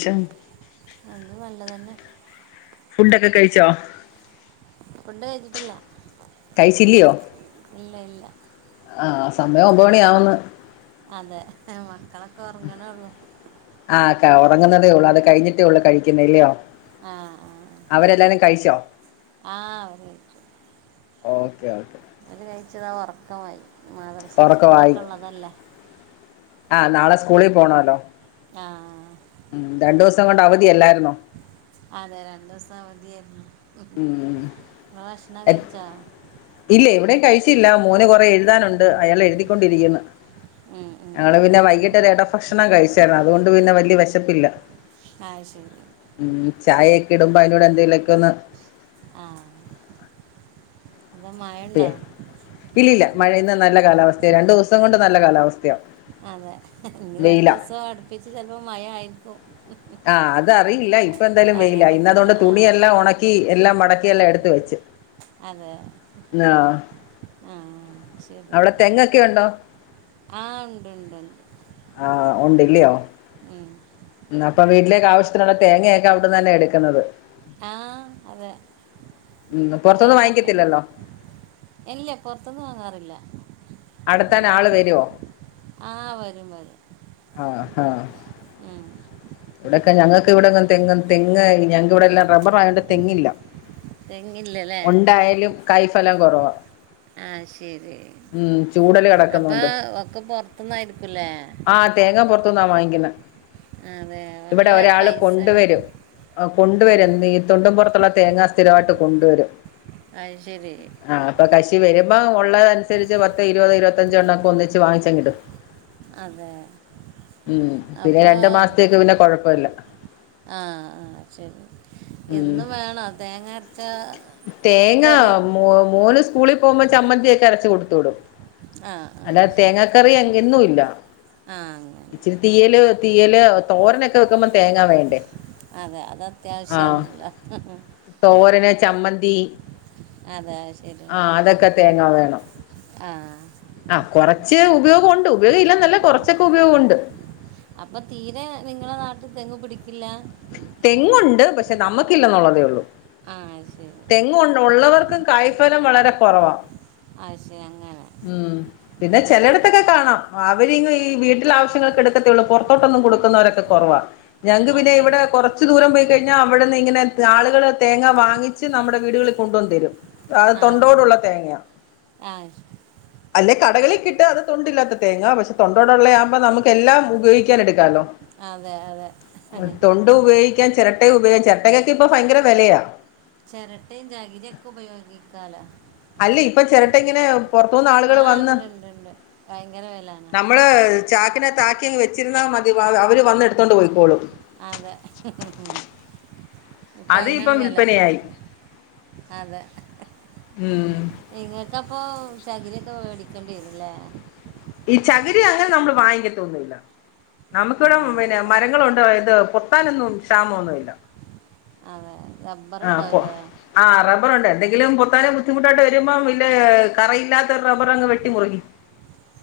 ശേഷം എന്താനല്ലെതെന്നെ ഫുഡൊക്കെ കയ്ച്ചോ ഫുഡ് കയ്ച്ചിട്ടില്ല കയ്ച്ചില്ലിയോ ഇല്ല ഇല്ല ആഹ് സമയം ഒമ്പത് മണിയാവ്ന്ന് അതെ മക്കളൊക്കെ ഉറങ്ങണേള്ളൂ ആക്ക ഉറങ്ങുന്നതേ ഉള്ളൂ അത് കഴിഞ്ഞിട്ടേ ഉള്ളൂ കഴിക്കുന്നേ ഇല്ലയോ ആഹ് ആഹ് അവരെല്ലാരും കഴിച്ചോ ആഹ് അവര് കയ്ച്ചു ഓക്കെ ഓക്കെ ഒരു കഴിച്ചതാ ഉറക്കമായി മാദ്രസ സ്കൂളൊക്കെ ഉള്ളതല്ലേ ആഹ നാളെ സ്കൂളിൽ പോണല്ലോ ആഹ് ഉം രണ്ടു ദിവസം കൊണ്ട് അവധി അല്ലായിരുന്നോ അതെ രണ്ട് ദിവസം അവധിയാരുന്നു ഉം ഇല്ല ഇവിടെയും കഴിച്ചില്ല മോന് കുറെ എഴുതാനുണ്ട് അയാള് എഴുതിക്കൊണ്ടിരിക്കുന്നു ഉം, ഉം. ഇയാള് പിന്നെ വൈകിട്ട് ഒരു ഇടഭക്ഷണം കഴിച്ചിരുന്നു അതുകൊണ്ട് പിന്നെ വലിയ വിശപ്പില്ല ആഹ് ശരി ഉം ചായ ഒക്കെ ഇടുമ്പോൾ അതിൻ്റെ കൂടെ എന്തെങ്കിലുമൊക്കെ ഒന്ന് ആഹ് എന്താ മഴയുണ്ടോ ഇല്ലല്ലൊ മഴന്ന് നല്ല കാലാവസ്ഥയാ രണ്ടു ദിവസം കൊണ്ട് നല്ല കാലാവസ്ഥയാ അതെ ഇനി രണ്ടു വെയിലാ ദിവസം അടുപ്പിച്ച് ചിലപ്പോ മഴയിരിക്കും ആഹ് അതറിയില്ല ഇപ്പാ എന്തായാലും പറയാൻ വെയില ഇന്ന് അത് പറ്റില്ല കൊണ്ട് ആ തുണിയെല്ലാം ഉണക്കി എല്ലാം മടക്കിയെല്ലാം എടുത്ത വെച്ച് അതെ ആഹ് ആഹ് ശരി എന്നാ അവിടെ തെങ്ങൊക്കെ ഉണ്ടോ ആഹ് ഉണ്ടാണ്ട് ആഹ് ഉണ്ട് അല്ലയോ ഉം അപ്പൊ വീട്ടിലേക്ക് ആവശ്യത്തിനുള്ള തേങ്ങയൊക്കെ അവിടെന്ന് തന്നെ എടുക്കുന്നത് ആഹ് അതെ ഉം പുറത്തൊന്നും തേങ്ങത്തണ്ട് വാങ്ങിക്കത്തില്ലല്ലോ ഇല്ല പുറത്ത് നിന്ന് വാങ്ങാറില്ല അടത്താൻ ആള് വരുവോ ആഹ് വരും വരും ആഹ് ആഹ് ഉം ഇവിടൊക്കെ ഞങ്ങൾക്ക് ഇവിടെ തേങ്ങ് ഞങ്ങക്ക് ഇവിടെ എല്ലാം റബർ ആയത് കൊണ്ട് തേങ്ങില്ല തെങ്ങില്ലല്ലേ ഉണ്ടായാലും കയ്ഫലം കുറവാ ആഹ് ശരി ഉം ചൂടല് അപ്പൊ കിടക്കുന്നുണ്ട് ഒക്കെ പുർത്തന്നായിരിക്കല്ലേ ആഹ് തേങ്ങ പുറത്തനിന്നാ വാങ്ങിക്കുന്നത് ആഹ് അതെ അതെ ഇവിടെ ഒരാള് കൊണ്ടുവരും ആഹ് ആ, കൊണ്ടുവരും ഈ തൊണ്ടും പുറത്തുള്ള തേങ്ങാ സ്ഥിരമായിട്ട് കൊണ്ടുവരും അത് ശരി അപ്പൊ കശി വരുമ്പോൾ ഉള്ളത് അനുസരിച്ച് പത്ത് ഇരുപത് ഇരുമ്പത്തഞ്ച് എണ്ണം ഒക്കെ ഒന്നിച്ച് വാങ്ങിച്ച് അങ്ങ് ഇടും അതെ ഉം പിന്നെ രണ്ടു മാസത്തേക്ക് പിന്നെ കൊഴപ്പില്ല ആഹ് ആഹ് ശരി ഉം എന്നും വേണ തേങ്ങ അരച്ച് തേങ്ങ മേന് സ്കൂളിൽ പോകുമ്പോൾ ചമ്മന്തി ഒക്കെ അരച്ച് കൊടുത്തു വീടും ആ ആ അല്ലാതെ തേങ്ങ കറി അങ്ങൊന്നും ഇല്ല ആഹ് അങ്ങനെ തീയല് തീയല് തോരൻനൊക്കെ വെക്കുമ്പോൾ തേങ്ങാ വേണ്ടേ അതെ അത് ആ അത്യാവശ്യണല്ലോ തോരന് ചമ്മന്തി അതാ ശരി ആ അതൊക്കെ തേങ്ങ വേണം ആഹ് ആഹ് കുറച്ച് ഉപയോഗം ഉണ്ട് ഉപയോഗം ഇല്ലന്നല്ല കൊറച്ചൊക്കെ ഉപയോഗം ഉണ്ട് അപ്പൊ തീരെ നിങ്ങളെ നാട്ടിൽ തെങ്ങ് പിടിക്കില്ല തെങ്ങുണ്ട് പക്ഷെ നമുക്കില്ലെന്നുള്ളതേള്ളൂ ആഹ് അത് ശരി തെങ്ങ് ഉള്ളവർക്കും കായ്ഫലം വളരെ കുറവാണ് അത് ശരി അങ്ങനെ ഉം പിന്നെ ചിലയിടത്തൊക്കെ കാണാം അവര് ഈ വീട്ടില് ആവശ്യങ്ങൾക്ക് എടുക്കത്തേള്ളൂ പുറത്തോട്ടൊന്നും കൊടുക്കുന്നവരൊക്കെ കുറവാ ഞങ്ങക്ക് പിന്നെ അതെ ഇവിടെ കുറച്ച് ദൂരം പോയി കഴിഞ്ഞാൽ അവിടുന്ന് ഇങ്ങനെ ആളുകള് തേങ്ങാ വാങ്ങി കുറച്ച് നമ്മുടെ വീടുകളിൽ കൊണ്ടുവന്ന് തരും അത് ആ തൊണ്ടോടുള്ള തേങ്ങയാ ആ ആ, ശ- അല്ലെ കടകളിൽ കിട്ടാ അത് തൊണ്ടില്ലാത്ത തേങ്ങ പക്ഷെ തൊണ്ടോടുള്ളയാമ്പം നമ്ക്ക് എല്ലാം ഉപയോഗിക്കാനെടുക്കാലോ അതെ അതെ [unintelligible] തൊണ്ട് ഉപയോഗിക്ക്യാൻ ചെരട്ടയ ഉപയോഗാം ചെരട്ടയക്കക്ക് ഇപ്പൊ ഭയര വെലയാ ചെരട്ടയും ചഗിരിക്കൊ ഉപയോഗിക്കാലോ അല്ല ഇപ്പ ചെരട്ട ഇങ്ങനെ പൊറത്തൂന്ന് ആ ആളുകള് വന്ന് ഉണ്ട് ഉണ്ട് ഉണ്ട് ഭയങ്കര വിലയാണ് നമ്മള് ചാക്കിനകത്താക്കിങ്ങ് വെച്ചിരുന്നാമതി അവര് വന്ന് എടുത്തോണ്ട് പോയിക്കോളും അതെ [unintelligible] ഇപ്പ അത് അയിനാണ് ഇപ്പം വെല വിൽപ്പനയായി അതെ ഉം നിങ്ങക്കപ്പൊ ചകിരിക്കെ വേടിക്കണ്ടിരുലേ ഈ ചകിരി അങ്ങനെ നമ്മള് വാങ്ങിക്കത്തൊന്നുല്ല നമുക്കിവിടെ അതെ പിന്നെ ഒക്കെ മരങ്ങളുണ്ട് ഇത് പൊ പൊത്താനൊന്നും ക്ഷാമൊന്നുഇല്ല അതെ റബ്ബറ് ഇണ്ടാവുലേ ആഹ് റബ്ബറുണ്ട് എന്തെങ്കിലും പൊത്താനെ ബുദ്ധിമുട്ടായിട്ട് വരുമ്പോം ഇലേ കറയില്ലാ ത്ത റബ്ബറ് അങ് വെട്ടി മുറിക്കും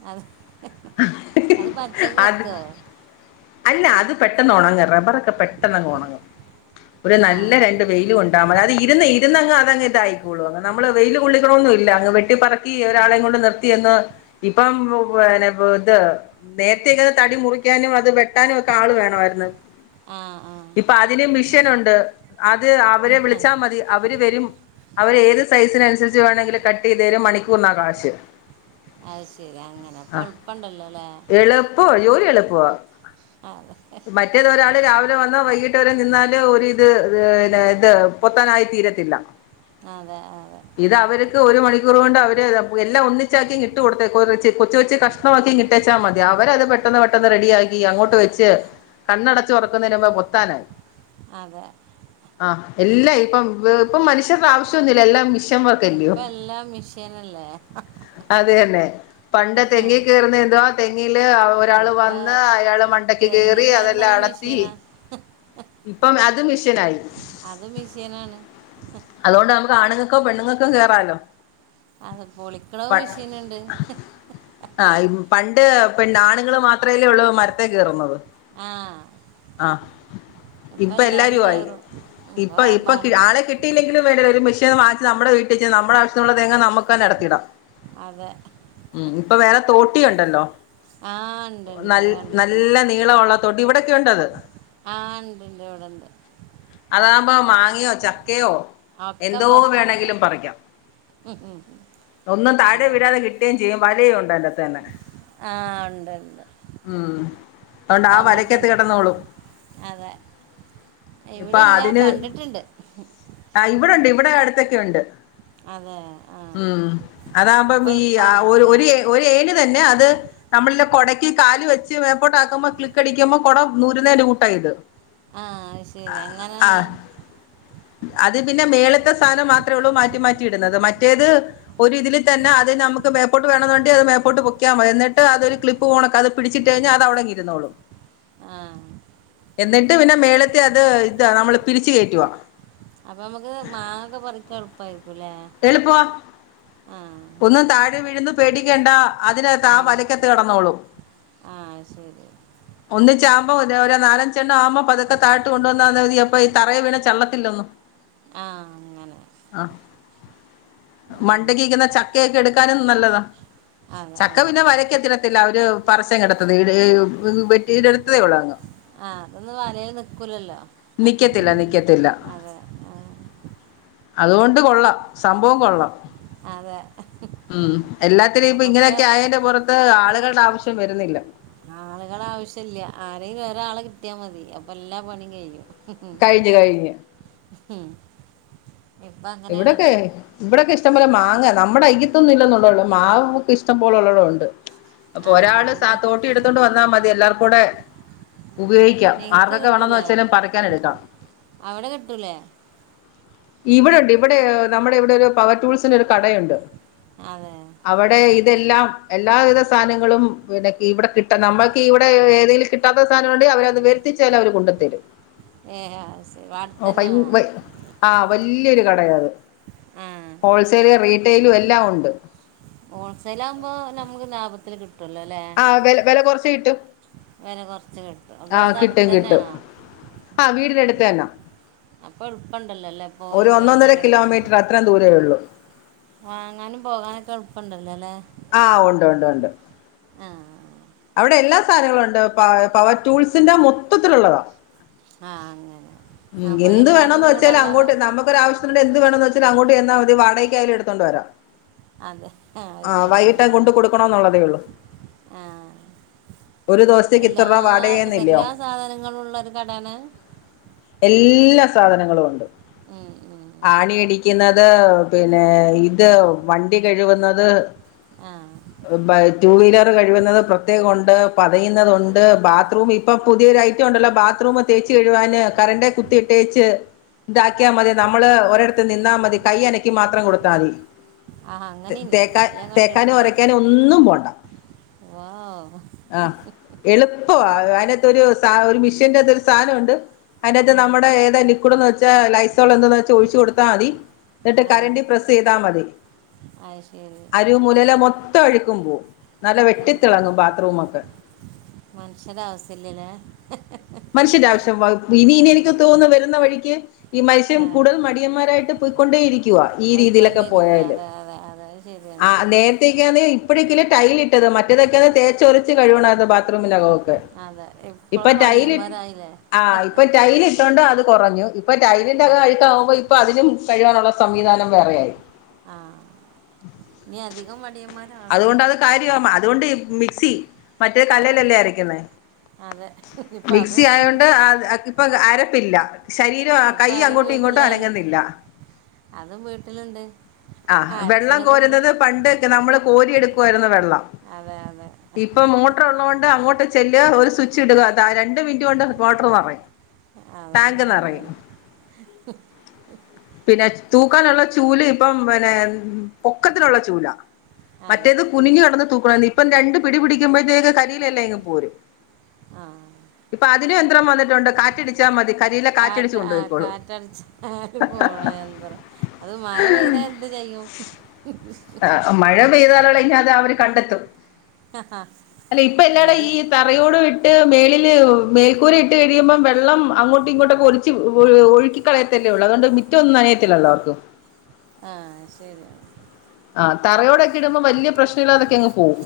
അത് അത്പച്ചക്ക് അത് കത്തോ അല്ല അത് പെട്ടെന്ന് ഉണങ്ങും റബ്ബറൊക്കെ പെട്ടെന്ന്ങ്ങ് ഉണങ്ങും ഒരു ആ നല്ല ര ശരി രണ്ടാമത് അതായത് ഇര്ന്ന് ഇര്ന്നങ്ങ് അതങ്ങ് ഇതായിക്കോളും നമ്മള് വെയില്കൊള്ളിക്ക്ണൊന്നുല്ല അങ്ങ് വെട്ടിപറ ക്കി ആ ഒരാളെ കൊണ്ട് നിർത്തിയന്ന് ഇപ്പം പിന്നെ പി ഇത് നേരത്തേക്കത് തടി മുറിക്കാനും അത് വെട്ടാനും ഒക്കെ ആള് വേണമായിരുന്നു ആഹ് ആഹ് ഇപ്പൊ അതിന് മിഷനുണ്ട് അത് അവരെ വിളിച്ചാൽ മതി അവര് വരും അവര് ഏത് സൈസിനനുസരിച്ച് വേണങ്കിലും കട്ടയ്തരും മണിക്കൂറിനാ കാശ്. അഹ് ശെരി അങ്ങനെ ഇപ്പൾപ്പണ്ടല്ലലേ എൾപ്പോ ജോലി എള്പ്പാ. അത മറ്റേത് ഒരാള് രാവിലെ വന്നാ വൈകീട്ട് വരെ നിന്നാല് ഒരിത് തന്നെ ഇത് പൊത്താനായി തീരത്തില്ല അതെ അതെ ഇത് അവര്ക്ക് ഒരു മണിക്കൂർ കൊണ്ട് അവര് എല്ലാം ഒന്നിച്ചാക്കിങ്ങ് ഇട്ടുകൊടുത്തെക്കൊറ്ച്ച് കൊച്ച് കൊച്ച് കഷ് ണമാക്കിങ്ങ്ട്ടേച്ചാ മതി അവരത് പെട്ടെന്ന് പെട്ടെന്ന് റെഡിയാക്കി അങ്ങോട്ട് വെച്ച് കണ്ണടച്ച് തുറക്കുന്നന്റെ മുമ്പേ പൊത്താനായി അതെ ആഹ് എല്ലാ ഇപ്പം ഇപ്പൊ മനുഷ്യർടെ ആവശ്യൊന്നുല്ല എല്ലാം മിഷി ഇപ്പ എല്ലാം മിഷീനല്ലേ. അതെയന്നെ പണ്ട് തെങ്ങീകേറുന്നന്തുവാ തെങ്ങില് ഒരാള് ഇപ്പം വന്ന് അയാള് മണ്ട ക്ക് തെങ്ങ് കേറി അതെല്ലാം കയറുന്നത് അടത്തി മെഷീനാ ഇപ്പം അതും മിഷനായി അതും മിഷീനാണ് അതോണ്ട് നമ്ക്ക് ആണ്ങ്ങക്കും പെണ്ണുങ്ങക്കും കേറാല്ലോ അത് പൊളിക്കണഉം മെഷീന്ണ്ട് ആഹ് പണ്ട് പിണ്ണ ആണുങ്ങള് മാത്രേല്ലേഉള്ളൂ മരത്തേ കേയറുന്നത് ആ ആഹ് ഇപ്പം എല്ലാവരും ഇപ്പല്ലാരും ആയി കയറും ഇപ്പ ഇപ്പോൾ ഇപ്പ പണ്ട് ആളെ കിട്ടിയില്ലങ്കിലും വേണ്ടില്ല ഒര് മെഷീ വാങ്ങ്ച്ച് നമ്മ്ടെ വീട്ടിക്ക് നമ്മുടെവിശ്യത്തിനുള്ള തേങ്ങ നമുക്കന്നെ അടത്തിടാം അതെ ഉം ഇപ്പ വേറെ തോട്ടിയുണ്ടല്ലോ ആ ഉണ്ട് ഉണ്ട് നൽ ഞാൻ കണ്ടിട്ടുണ്ട് നല്ല നീള ഉള്ള തോട്ടി ഇവിടെക്കെയുണ്ടത്. ആഹ് ഇണ്ട്ണ്ട് ഇവിടെണ്ട് അതാഉമ്പോ മാങ്ങയോ ചക്കയോ ഒക്കെ എന്തോ പറിച്ചെടുക്ക വേണങ്കിലും പറിക്ക്യാം ഒന്നും താഴെ അതെ വിഴാതെ കി ട്ടയും ചെയ്യും വലയും ഉണ്ട് അയിന്റെകത്ത്ന്നെ ആഹ് ഉണ്ട്ണ്ട് ഉം അതുകൊണ്ട് ആഹ് വരക്കത്ത് കെടന്നോളും. അതെ ഇവിടെല്ല കണ്ടിട്ട്ണ്ട്. ഹും ആഹ് ഇവ്ടെണ്ട് ഇവ്ടെ അടുത്തൊക്കെ ഉണ്ട്. അതെ ആ ഉം അതാകുമ്പം അപ്പോൾ ഈ ആഹ് എളുപ്പമാണല്ലോ ഒരു അല്ലേ ഒര് ഏ ഒര് ഏ തന്നെ അത് നമ്മൾടെ കൊട ക്ക് കാല് വെച്ച് മേപ്പോട്ടാക്കുമ്പോ ക്ലിക്കടിക്കുമ്പോ കൊട നൂറുന്നേന്റെ കൂട്ടാ ഇത്. ആഹ് അയ് ശരി ആ അങ്ങനെയാണ്. അത് പിന്നെ മേള്ത്തെ സാനം മാത്രള്ളൂ മാറ്റി മാറ്റിയിടുന്നത് മറ്റേത് ഒരു ഇതിൽ തന്നെ അത് നമുക്ക് മേപ്പോട്ട് വേണതോണ്ടി അത് മേപ്പോട്ട് പൊക്കിയാ മതി എന്നിട്ട് അതില് ക്ലി പ്പോണക്കത് പിടിച്ചിട്ടഴിഞ്ഞാ അത് അവിടെ അങ് ഇരുന്നോളും. ആഹ് എന്നിട്ട് പിന്നെ മേളത്തി അത് ഇതാ നമ്മൾ പിരിച്ച് കയറ്റുക. അപ്പൊ നമുക്ക് മാങ്ങ പറിക്കാൻ എളുപ്പായിരിക്കും ല്ലേ എളുപ്പ ഒന്നും താഴെ വീഴുന്ന് പേടിക്കേണ്ട അതിനകത്ത് ആ വലയ്ക്കത്ത് കെടന്നോളും. ആഹ് ശരി. ഒന്നിച്ചാകുമ്പോ ഒര് ഒരു നാലഞ്ചെണ്ണം ആവുമ്പോ പതുക്കെ താടഴത്ത് കൊണ്ട് വന്ന് അതായത് എപ്പോ ഈ തറയിൽ വീണ് ചള്ളത്തില്ലൊന്നും. ആഹ് അങ്ങനെ. ആഹ് അങ്ങനെ മണ്ടക്ക്ക്കുന്ന ഓക്കെ. ചക്കയൊക്കെ എടുക്കാനും നല്ലതാ അതെ ചക്ക അതെ പിന്നെ വലക്കെത്തി ത്തില്ല അവര് പറിച്ചങ് എട്ത്തത് ഇ ഈ വെട്ടിടുത്തതേ ഉള്ളൂ അങ്ങ് ആഹ് അതൊന്നും വലയില് നിക്കൂലല്ലോ നിക്കത്തില്ല നിക്കത്തില്ല അതെ ആഹ് അതുകൊണ്ട് കൊള്ളാം സംഭവം കൊള്ളാം. അതെ ഉം എല്ലാത്തിനും ഇപ്പോ അപ്പോൾ ഒക്കെ ഇങ്ങനെയൊക്കെ ആയേന്റെ പൊറത്ത് ആളുകളുടെ ആവശ്യം വരുന്നില്ല. ആളുകൾ ആവശ്യല്ല ആരെങ്കിലും ഒരാളെ കിട്ടിയാ മതി അപ്പൊ എല്ലാ പണിയും കയ്യും. ഉഹും കഴിഞ്ഞ് കഴിഞ്ഞ് ഉഹും ഇവിടൊക്കെ ഇവിടെക്കെ ഇഷ്ടം പോലെ മാങ്ങ നമ്മുടെ അയ്യത്തൊന്നുംല്ലന്നള്ളൂ മാവ് മൂ ഇഷ്ടം പോലുള്ള ഉണ്ട് അപ്പൊ ആ ഒരാള് സാ നിങ്ങൾക്ക് തോട്ടി എടുത്തൊണ്ട് വന്നാൽ മതി എല്ലാർകൂടെ ഉപയോഗിക്കാം നിങ്ങൾക്ക് ആർക്കൊക്കെ വേണംന്ന് കിട്ടൂലേ വെച്ചാലും പറിക്കാനെടുക്കാം. അവിടെ കിട്ടൂലേ ഇവിടെണ്ട് ഇവിടെ നമ്മുടെ ഇവിടെ ഒരു പവർ ടൂൾസിന്റെ ഒരു കടയുണ്ട്. അതെ അവടെ ഇതെല്ലാം എല്ലാവിധ സാനങ്ങളും പിന്നെ ഇവിടെ കിട്ട നമ്മൾക്ക് ഇവിടെ ഏതേലും കി ട്ടാത്ത സാനങ്ങള്ണ്ടെങ്കി അവരത് വരുത്തിച്ചാലും അവര് കൊണ്ടുത്തരും. ഏ ആ, ശരി അവിടെ ആഹ് തന്നെയാണോ ഫയ വല്യരു കട. കടെ യത് ആ ഹോൾസെൽ റീറ്റെയിലും എല്ലാം ഉണ്ട്. ഹോൾസെൽ ആകുമ്പോ നമുക്ക് ലാഭത്തില് കിട്ടോല്ലോല്ലേ ആ വില വില കുറച്ച് കിട്ടും വെല കൊറച്ച് കിട്ടും. അപ്പോൾ ആഹ് അത് അടുത്ത് കിട്ടും കിട്ടും തന്നെയാണോ ആഹ് വീടിനടുത്ത് തന്നാ അപ്പോ എളുപ്പണ്ടല്ലോല്ലേ പോയി ഒരു ഒന്നൊന്നര വാങ്ങാനൊക്കെ. കിലോമീറ്റർ അത്ര ദൂരേള്ളൂ. വാങ്ങാനും പോകാനൊക്കെ എളുപ്പുണ്ടല്ലോ ല്ലെ ആഹ് ഉണ്ട് ഉണ്ട് ഉണ്ട് ആഹ് അവിടെ എല്ലാ സാനങ്ങളുണ്ട് പ പവർ ടൂൾസിന്റെ മൊത്തത്തിലുള്ളതാ. ആഹ് അങ്ങനെ ഉം അപ്പോൾ എന്ത് എല്ലാതും വേണംന്ന് വെച്ചാല് കൂടുള്ള അങ്ങോട്ട് നമ്മ ഒരാവശ്യണ്ട് എന്ത് വേണന്ന് വച്ചാൽ അങ്ങോട്ട് ചെന്നാൽ മതി വാടകക്കായാലും എടുത്തു കൊണ്ട് വരാം. അതെ ആ അത് ആഹ് ശരി വൈകിട്ട അങ്ങനെ കൊണ്ട് കൊടുക്കണന്നുള്ളതേ ഉള്ളു ആ ഒരു ദിവസത്തേക്ക് ഇത്രർവ വാടകന്നില്ലോ സാധനങ്ങളുള്ള ഒരു കടാണ് എല്ലാ സാധനങ്ങളൂണ്ട് ഉം, ഉം, ഉം. ആണിയടിക്കുന്നത് പിന്നെ ഇത് വണ്ടി കഴുകുന്നത് ആഹ് റ്റു വീലർ കഴികുന്നത് പ്രത്യേകംണ്ട് ആ പതയുന്നത്ണ്ട് ബാത്റൂമി പ്പൊ പുതിയൊരു ഐറ്റം ഉണ്ടല്ലോ ബാത്റൂം തേച്ച് കെഴുവാൻ കറന്റെ കുത്തി ഇട്ടേച്ച് താക്കിയാ മതി നമ്മള് ഒരടത്ത് നിന്നാ മതി കൈ അനക്കി മാത്രം കൊടുത്താ തി. ആ അങ്ങനെയില്ല തേക്കാ തേക്കാനോ ഒരക്കാനോ ഒന്നും പോണ്ട. വാ ആഹ് എളുപ്പവാ [unintelligible] രു സ ഒരു മിഷീന്റെകത്ത് ഒരു സാനണ്ട് അയിൻ്റ കത്ത് ആ നമ്മടെ ഏത ലിക്കുട്ന്നച്ചാ ലയ് [unintelligible] ഒഴിച്ച് കൊടുത്താ മതി ന്നട്ട് ആ കരൻ്റ് പ്രസ്സയ്താ മതി അത് ശരി അ മുലേലെ മൊത്തം അഴ്ക്കും പോവും നല്ല വെട്ടി തിളങ്ങും ബാത്റൂമ ഒക്കെ. മൻഷ്യരെ ആസ്യല്ലലേ. മൻഷ്യൻ്റെ ആവശ്യം വ ഇനി ഇനി എനിക്ക് തോന്നുന്നു വരുന്ന വഴിക്ക് ഈ മനുഷ്യം ആ കൂടൽ മടിയന്മാരായിട്ട് പൊയ്ക്കൊണ്ടേ ഇരിക്കുവ ഈ രീതിയിലൊക്കെ പോയാല്. അഹ് ആ ശരിയാണ്. നേരത്തേക്കാന്നെ ഇപ്പഴക്കല്ലേ ടൈലിട്ടത് മറ്റതൊക്കെ തേച്ചൊരച്ച് കഴിവണാരുന്നു ബാത് റൂമിന്റെകക്കെ. അതെ ഇപ്പളോ മടിയമ ആ ഇപ്പൊ ടൈല്ട്ടോണ്ട് അത് കൊറഞ്ഞു ഇപ്പ ടൈലിന്റെകം അതെ അഴ്ക്കാവുമ്പോ ഇ പ്പ അതിനും കഴികാനുള്ള സംവിധാനം വേറെയായി. ആഹ് ഇനി അധികം മടിയമാ അതുകൊണ്ട അത് കാര്യവും അതുകൊണ്ട് മിക്സി മറ്റേ കല്ലേലല്ലേ അരക്കുന്നേ അതെ ഇപ്പ മിക്സി അതും ആയോണ്ട് അത് പ്പൊ അരപ്പില്ല ശരീരം ഇപ്പ കൈ അത് അങ്ങോട്ടും ഇങ്ങോട്ടും വീട്ടിലായി അനങ്ങ്ന്നില്ല. അതും വീട്ട്ല്ണ്ട് ആഹ് വെള്ളം കോരുന്നത് പണ്ടൊക്കെ നമ്മള് കോരിയെടുക്കുവായിരുന്നു വെള്ളം അതെ അതെ ഇപ്പം മോട്ടർ ഉള്ളോണ്ട് അങ്ങോട്ട് ചെല്ലാ ഒരു സ്വിച്ച് ഇടുക ത ര മിൻട്ടോണ്ട് മോട്ടർ ന്നറയും അതെ ടാങ്ക് ന്നറയും. ശരിയാണ് പിന്നെ തൂക്കാനുള്ള ചൂല് ഇപ്പം പിന്നെ പൊക്കത്തിലുള്ള ചൂലാ. അതെ മറ്റേത് കുനിഞ് കടന്ന് തൂക്കണ ഇപ്പം രണ്ട് പിടി പിടിക്കുമ്പോഴത്തേക്ക് കരിയിലല്ലം ഇങ്ങ് പോരും. ആഹ് പ്പ അതിനും യന്ത്രം വന്ന് കാറ്റ ആഹ് കൊണ്ടുപോയിക്കോളും കാറ്റട്ച്ചാല് പോണ യന്ത്ര അത് മയ പെയ്താ എന്ത് ചെയ്യും? മഴ പെയ്താലളിഞ്ഞ അത് അവര് കണ്ടത്തും അല്ല ഇപ്പ ഇനി എല്ലാട അത് ഈ തറയോടും ഇട്ട് മേളിൽ മേൽക്കൂര ഇട്ട് കഴിയുമ്പം വെ ള്ളം അങ്ങോട്ടും ഇങ്ങോട്ടൊക്കെ ഒലിച്ച് ഒഴുക്കി കളയത്തല്ലേ ഉള്ളൂ അതുകൊണ്ട് മിറ്റംന്നും നനയത്തില്ലല്ലോ ആർക്കും. ആഹ് ശരിയാ ആഹ് തറയോടൊക്കെ ഇടുമ്പോ വല്യേ പ്രശ്നല്ലാതൊക്കെങ്ങ് പോകും.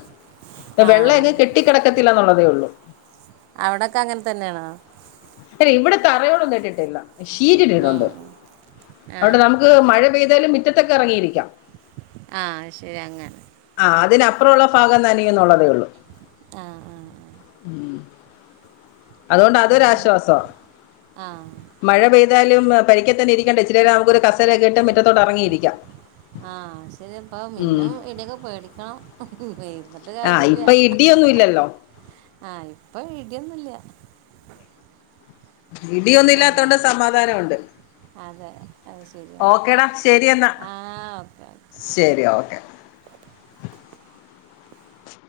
ആ വെള്ള എങ് കെട്ടിക്കെടക്കത്തില്ല എന്നുള്ളതേ ഉള്ളൂ. അഒടക്കെ അങ്ങനെ തന്നേണോ? [unintelligible] ഇവടെ തറയോടൊന്ന് ഇട്ട്ട്ട്ല്ല ഷീറ്റി ട്ടിട്ടൊണ്ട് ഉം. ആ അഓണ്ട് നമു ക്ക് മഴ പെയ്താലും മിറ്റത്തക്കെ എറങ്ങിയിരിക്കാം. ആഹ് അഹ് ശരി അങ്ങനെ. ആ അതിനപ്പുറള്ള ഭാഗം ന്നനയന്നുള്ളതേ ഉള്ളൂ. ആഹ് ആഹ് ഉം അതുകൊണ്ട് എന്ന് അതൊരാശ്വാസാ. ആ മഴ പെയ്താലും പരിക്ക തന്നെ ഇരിക്കണ്ടേ ച്ചിരി നേരം നമുക്കരു കസര കിട്ടും മിറ്റത്തോട്ട എറങ്ങിയിരിക്കാം. ആഹ് ശരി പ്പം മിന്നും ഇടിക്കെ പേടിക്കണം ഇര്ന്ന്ട്ട് ആഹ് കാര്യം ല്ല. ഇപ്പൊ ഇടിയൊന്നും ഇല്ലല്ലോ? ആഹ് ഇപ്പം ഇടിയൊന്നുംല്ല. അങ്ങനെ ഇടിയൊന്നില്ലാത്തോണ്ട് സമാധാനൊണ്ട്. അതെ അത് ശരിയ ശരി എന്നാ ആഹ് ഓക്കെ. ശരി ഓക്കെ